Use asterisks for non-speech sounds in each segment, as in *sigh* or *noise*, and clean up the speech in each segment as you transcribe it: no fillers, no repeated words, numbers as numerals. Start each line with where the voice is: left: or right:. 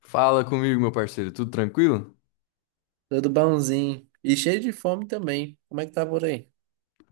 left: Fala comigo, meu parceiro, tudo tranquilo?
right: Tudo bonzinho. E cheio de fome também. Como é que tá por aí?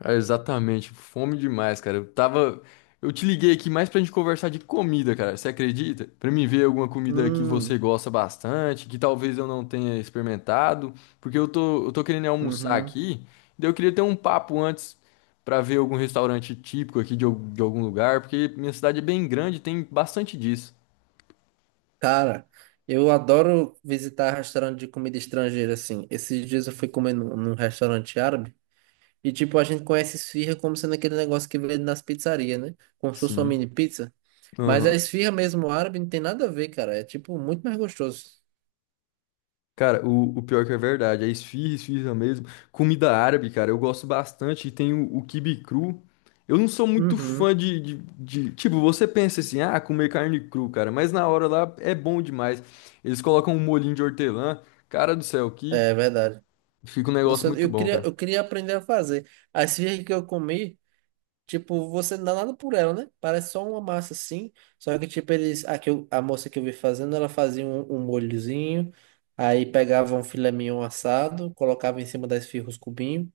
left: Ah, exatamente, fome demais, cara. Eu tava. Eu te liguei aqui mais pra gente conversar de comida, cara. Você acredita? Pra mim ver alguma comida que você
right: Hum,
left: gosta bastante, que talvez eu não tenha experimentado, porque eu tô querendo almoçar
right: uhum.
left: aqui, daí eu queria ter um papo antes pra ver algum restaurante típico aqui de algum lugar, porque minha cidade é bem grande, e tem bastante disso.
right: Cara, eu adoro visitar restaurante de comida estrangeira, assim. Esses dias eu fui comer num restaurante árabe. E, tipo, a gente conhece esfirra como sendo aquele negócio que vende nas pizzarias, né? Como se fosse uma
left: Sim.
right: mini pizza. Mas a
left: Aham.
right: esfirra mesmo árabe não tem nada a ver, cara. É, tipo, muito mais gostoso.
left: Cara, o pior que é verdade, é esfirra mesmo. Comida árabe, cara, eu gosto bastante. E tem o quibe cru. Eu não sou muito
right: Uhum.
left: fã de. Tipo, você pensa assim, ah, comer carne cru, cara, mas na hora lá é bom demais. Eles colocam um molhinho de hortelã. Cara do céu, que
right: É verdade.
left: fica um negócio
right: Nossa,
left: muito
right: eu
left: bom,
right: queria,
left: cara.
right: eu queria aprender a fazer. A esfirra que eu comi. Tipo, você não dá nada por ela, né? Parece só uma massa assim. Só que, tipo, eles. A, a moça que eu vi fazendo, ela fazia um molhozinho. Aí pegava um filé mignon assado, colocava em cima da esfirra os cubinhos,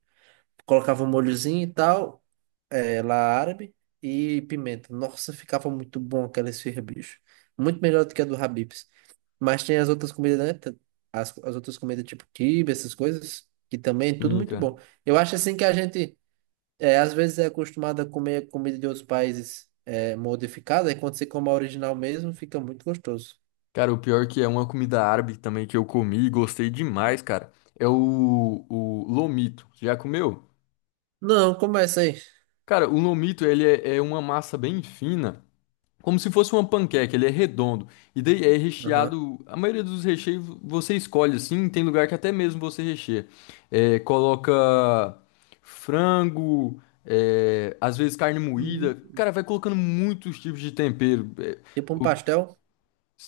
right: colocava um molhozinho e tal, é, lá árabe, e pimenta. Nossa, ficava muito bom aquela esfirra, bicho. Muito melhor do que a do Habib's. Mas tem as outras comidas, né? Tem as outras comidas, tipo quibe, essas coisas, que também é tudo
left: Sim,
right: muito
left: cara.
right: bom. Eu acho assim que a gente. É, às vezes é acostumado a comer comida de outros países é, modificada, e quando você come a original mesmo, fica muito gostoso.
left: Cara, o pior que é uma comida árabe também que eu comi e gostei demais, cara. É o lomito. Já comeu?
right: Não, começa aí.
left: Cara, o lomito, ele é uma massa bem fina. Como se fosse uma panqueca, ele é redondo. E daí é
right: Aham.
left: recheado. A maioria dos recheios você escolhe assim. Tem lugar que até mesmo você recheia. É, coloca frango, é, às vezes carne moída.
right: Hum.
left: Cara, vai colocando muitos tipos de tempero.
right: Tipo um
left: O-
right: pastel,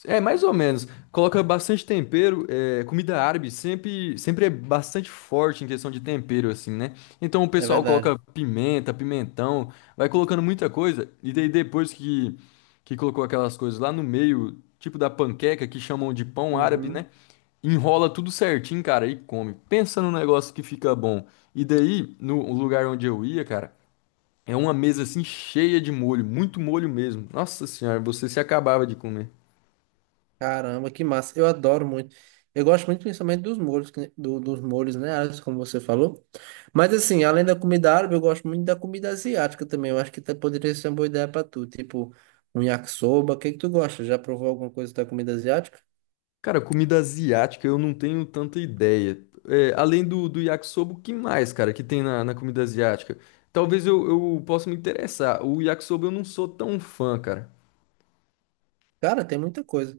left: É, mais ou menos. Coloca bastante tempero. É, comida árabe sempre é bastante forte em questão de tempero, assim, né? Então o
right: é
left: pessoal coloca
right: verdade.
left: pimenta, pimentão, vai colocando muita coisa. E daí depois que colocou aquelas coisas lá no meio, tipo da panqueca, que chamam de pão árabe, né?
right: Uhum.
left: Enrola tudo certinho, cara, e come. Pensa num negócio que fica bom. E daí, no lugar onde eu ia, cara, é uma mesa assim cheia de molho, muito molho mesmo. Nossa senhora, você se acabava de comer.
right: Caramba, que massa. Eu adoro muito. Eu gosto muito principalmente dos molhos, dos molhos, né, Alex, como você falou. Mas assim, além da comida árabe, eu gosto muito da comida asiática também. Eu acho que até poderia ser uma boa ideia pra tu. Tipo, um yakisoba. O que que tu gosta? Já provou alguma coisa da comida asiática?
left: Cara, comida asiática eu não tenho tanta ideia. É, além do yakisoba, o que mais, cara, que tem na comida asiática? Talvez eu possa me interessar. O yakisoba eu não sou tão fã, cara.
right: Cara, tem muita coisa.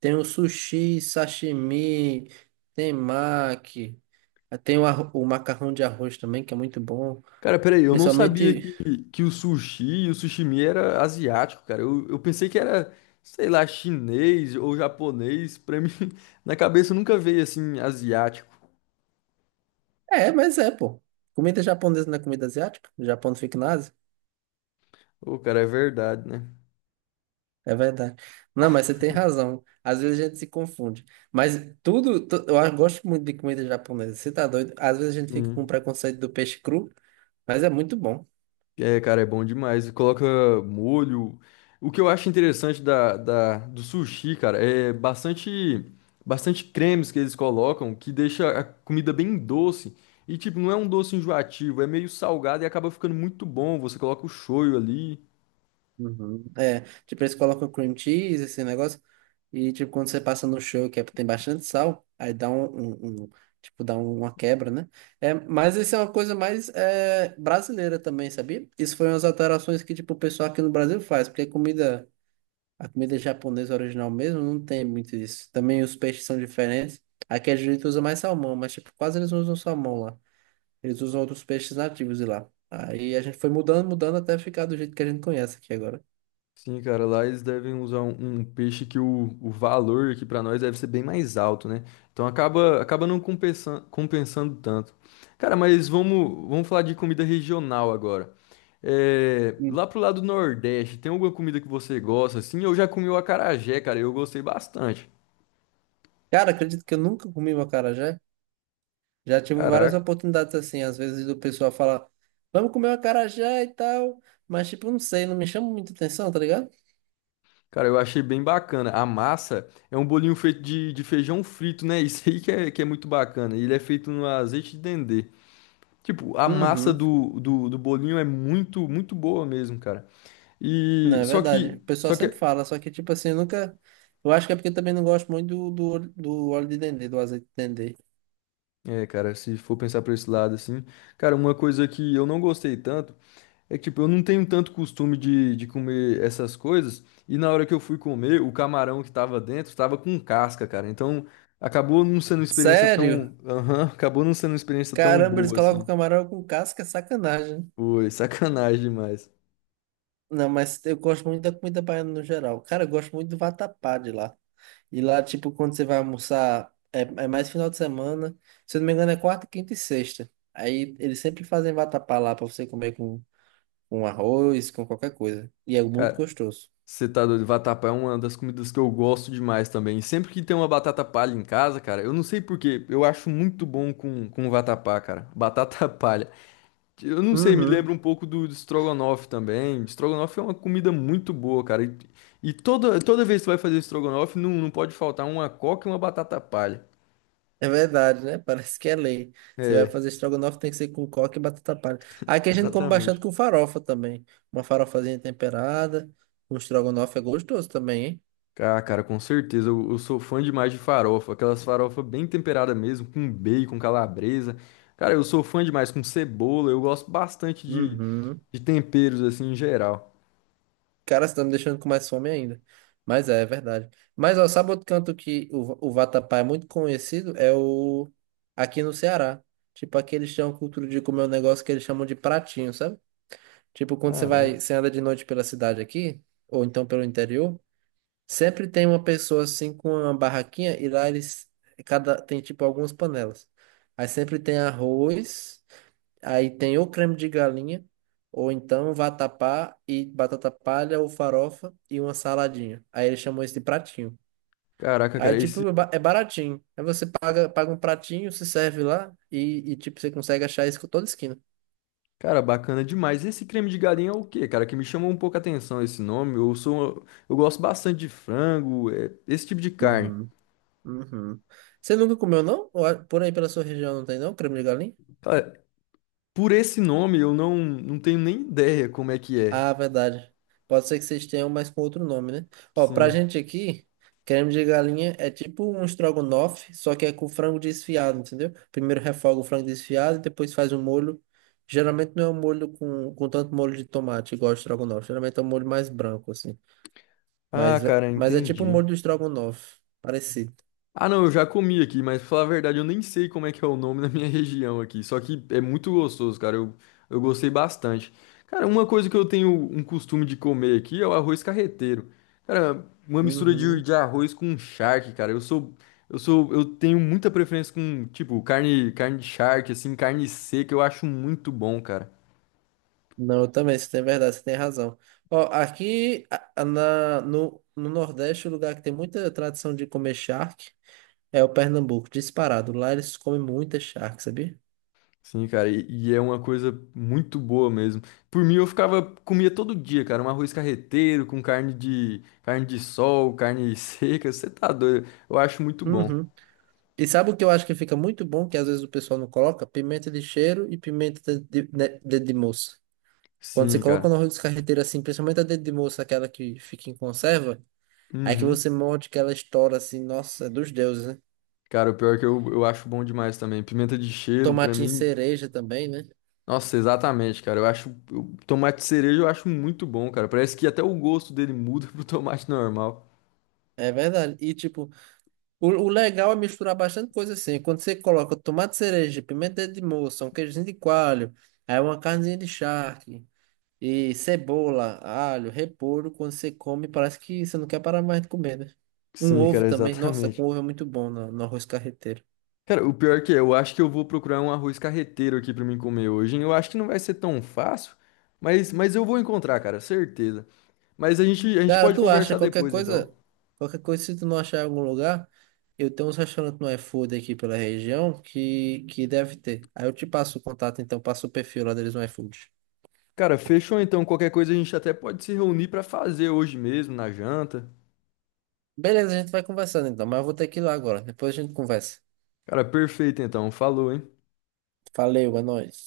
right: Tem o sushi, sashimi, tem maqui, tem o macarrão de arroz também, que é muito bom.
left: Cara, peraí, eu não sabia
right: Principalmente.
left: que o sushi e o sushimi era asiático, cara. Eu pensei que era, sei lá, chinês ou japonês. Pra mim, *laughs* na cabeça nunca veio assim, asiático.
right: É, mas é, pô. Comida japonesa não é comida asiática? O Japão não fica na Ásia?
left: Ô, cara, é verdade, né?
right: É verdade. Não, mas você tem razão. Às vezes a gente se confunde. Mas tudo. Eu gosto muito de comida japonesa. Você tá doido? Às vezes a gente fica com
left: Sim.
right: preconceito do peixe cru, mas é muito bom.
left: É, cara, é bom demais. Coloca molho. O que eu acho interessante do sushi, cara, bastante cremes que eles colocam que deixa a comida bem doce. E, tipo, não é um doce enjoativo, é meio salgado e acaba ficando muito bom. Você coloca o shoyu ali.
right: Uhum. É, tipo, eles colocam cream cheese, esse negócio, e tipo, quando você passa no show, que é, tem bastante sal, aí dá tipo, dá uma quebra, né? É, mas isso é uma coisa mais é, brasileira também, sabia? Isso foi umas alterações que, tipo, o pessoal aqui no Brasil faz, porque comida, a comida japonesa original mesmo não tem muito isso. Também os peixes são diferentes. Aqui a gente usa mais salmão, mas, tipo, quase eles não usam salmão lá. Eles usam outros peixes nativos de lá. Aí a gente foi mudando, mudando até ficar do jeito que a gente conhece aqui agora.
left: Sim, cara, lá eles devem usar um peixe que o valor aqui pra nós deve ser bem mais alto, né? Então acaba não compensando tanto. Cara, mas vamos falar de comida regional agora. É, lá pro lado Nordeste, tem alguma comida que você gosta? Assim, eu já comi o acarajé, cara, eu gostei bastante.
right: Cara, acredito que eu nunca comi um acarajé. Já tive várias
left: Caraca.
right: oportunidades assim, às vezes do pessoal falar, vamos comer um acarajé e tal, mas tipo, não sei, não me chama muita atenção, tá ligado?
left: Cara, eu achei bem bacana. A massa é um bolinho feito de feijão frito, né? *laughs* Isso aí que é muito bacana. Ele é feito no azeite de dendê. Tipo, a massa
right: Uhum,
left: do bolinho é muito boa mesmo, cara.
right: não,
left: E
right: é
left: só
right: verdade. O
left: que,
right: pessoal
left: só
right: sempre
left: que,
right: fala, só que tipo assim, eu nunca. Eu acho que é porque eu também não gosto muito do óleo- do óleo de dendê, do azeite de dendê.
left: é, cara, se for pensar por esse lado assim, cara, uma coisa que eu não gostei tanto é que, tipo, eu não tenho tanto costume de comer essas coisas. E na hora que eu fui comer, o camarão que tava dentro tava com casca, cara. Então, acabou não sendo uma experiência
right: Sério?
left: tão, aham, acabou não sendo uma experiência tão
right: Caramba, eles
left: boa assim.
right: colocam camarão com casca, é sacanagem.
left: Foi sacanagem demais.
right: Não, mas eu gosto muito da comida baiana no geral. Cara, eu gosto muito do vatapá de lá. E lá, tipo, quando você vai almoçar, é mais final de semana. Se eu não me engano, é quarta, quinta e sexta. Aí eles sempre fazem vatapá lá pra você comer com arroz, com qualquer coisa. E é muito
left: Cara,
right: gostoso.
left: você tá doido? Vatapá é uma das comidas que eu gosto demais também. Sempre que tem uma batata palha em casa, cara, eu não sei por quê, eu acho muito bom com vatapá, cara. Batata *laughs* palha. Eu não sei, me
right: Uhum,
left: lembra um pouco do estrogonofe também. Estrogonofe é uma comida muito boa, cara. E e toda vez que você vai fazer estrogonofe, não pode faltar uma coca e uma batata palha.
right: é verdade, né? *laughs* Parece que é lei. Você vai
left: É,
right: fazer estrogonofe, tem que ser com coque e batata palha. Aqui a gente come
left: exatamente.
right: bastante com farofa também. Uma farofazinha temperada. Um estrogonofe é gostoso também, hein?
left: Ah, cara, com certeza. Eu sou fã demais de farofa. Aquelas farofas bem temperadas mesmo, com bacon, calabresa. Cara, eu sou fã demais com cebola. Eu gosto bastante
right: Uhum.
left: de temperos, assim, em geral.
right: Cara, você tá me deixando com mais fome ainda. Mas é, é verdade. Mas, ó, sabe outro canto que o vatapá é muito conhecido? É o... Aqui no Ceará. Tipo, aqui eles têm uma cultura de comer um negócio que eles chamam de pratinho, sabe? Tipo, quando você
left: Cara,
right: vai, você anda de noite pela cidade aqui, ou então pelo interior, sempre tem uma pessoa, assim, com uma barraquinha e lá eles... Cada... Tem, tipo, algumas panelas. Aí sempre tem arroz... Aí tem ou creme de galinha, ou então vatapá e batata palha ou farofa e uma saladinha. Aí ele chamou isso de pratinho.
left: caraca,
right: Aí,
left: cara, esse.
right: tipo, é baratinho. Aí você paga, paga um pratinho, se serve lá e, tipo, você consegue achar isso com toda esquina.
left: Cara, bacana demais. Esse creme de galinha é o quê, cara? Que me chamou um pouco a atenção esse nome. Eu sou. Eu gosto bastante de frango, é, esse tipo de carne.
right: Uhum, uhum. Você nunca comeu, não? Por aí pela sua região não tem, não? Creme de galinha?
left: Cara, por esse nome eu não tenho nem ideia como é que é.
right: Ah, verdade. Pode ser que vocês tenham, mas com outro nome, né? Ó, pra
left: Sim.
right: gente aqui, creme de galinha é tipo um estrogonofe, só que é com frango desfiado, entendeu? Primeiro refoga o frango desfiado e depois faz o molho. Geralmente não é um molho com tanto molho de tomate, igual o estrogonofe. Geralmente é um molho mais branco, assim.
left: Ah,
right: Mas,
left: cara,
right: mas é tipo o
left: entendi.
right: molho do estrogonofe, parecido.
left: Ah, não, eu já comi aqui, mas pra falar a verdade, eu nem sei como é que é o nome na minha *laughs* região aqui. Só que é muito gostoso, cara. Eu gostei bastante. Cara, uma coisa que eu tenho um costume de comer aqui é o arroz carreteiro. Cara, uma mistura de,
right: Uhum.
left: de arroz com charque, cara. Eu tenho muita preferência com, tipo, carne de charque, assim, carne seca, eu acho muito bom, cara.
right: Não, eu também, você tem verdade, você tem razão. Ó, aqui na, no Nordeste, o lugar que tem muita tradição de comer charque. É o Pernambuco, disparado. Lá eles comem muita charque, sabia?
left: Sim, cara, e é uma coisa muito boa mesmo. Por mim, eu ficava, comia todo dia, cara, um arroz carreteiro com carne de sol, carne *laughs* seca, você tá doido. Eu acho muito bom.
right: Uhum. E sabe o que eu acho que fica muito bom, que às vezes o pessoal não coloca? Pimenta de cheiro e pimenta de né, dedo de moça. Quando você
left: Sim, cara.
right: coloca no arroz de carreteiro assim, principalmente a dedo de moça, aquela que fica em conserva, aí que
left: Uhum.
right: você morde que ela estoura assim, nossa, é dos deuses, né?
left: Cara, o pior é que eu acho bom demais também. Pimenta de cheiro, pra
right: Tomatinho
left: mim,
right: cereja também, né?
left: nossa, exatamente, cara. Tomate cereja eu acho muito bom, cara. Parece que até o gosto dele muda *laughs* pro tomate normal.
right: É verdade. E tipo, o legal é misturar bastante coisa assim. Quando você coloca tomate cereja, pimenta de moça, um queijinho de coalho, aí uma carnezinha de charque. E cebola, alho, repolho, quando você come, parece que você não quer parar mais de comer, né? Um
left: Sim,
right: ovo
left: cara,
right: também, nossa, com
left: exatamente.
right: ovo é muito bom no arroz carreteiro.
left: Cara, o pior que é, eu acho que eu vou procurar um arroz carreteiro aqui pra mim comer hoje, hein? Eu acho que não vai ser tão fácil, mas eu vou encontrar, cara, certeza. Mas a gente
right: Cara,
left: pode
right: tu acha
left: conversar depois, então.
right: qualquer coisa, se tu não achar em algum lugar, eu tenho uns restaurantes no iFood aqui pela região que deve ter. Aí eu te passo o contato, então, passo o perfil lá deles no iFood.
left: Cara, fechou então. Qualquer coisa a gente até pode se reunir pra fazer hoje mesmo, na janta.
right: Beleza, a gente vai conversando então, mas eu vou ter que ir lá agora. Depois a gente conversa.
left: Cara, perfeito então. Falou, hein?
right: Valeu, é nóis.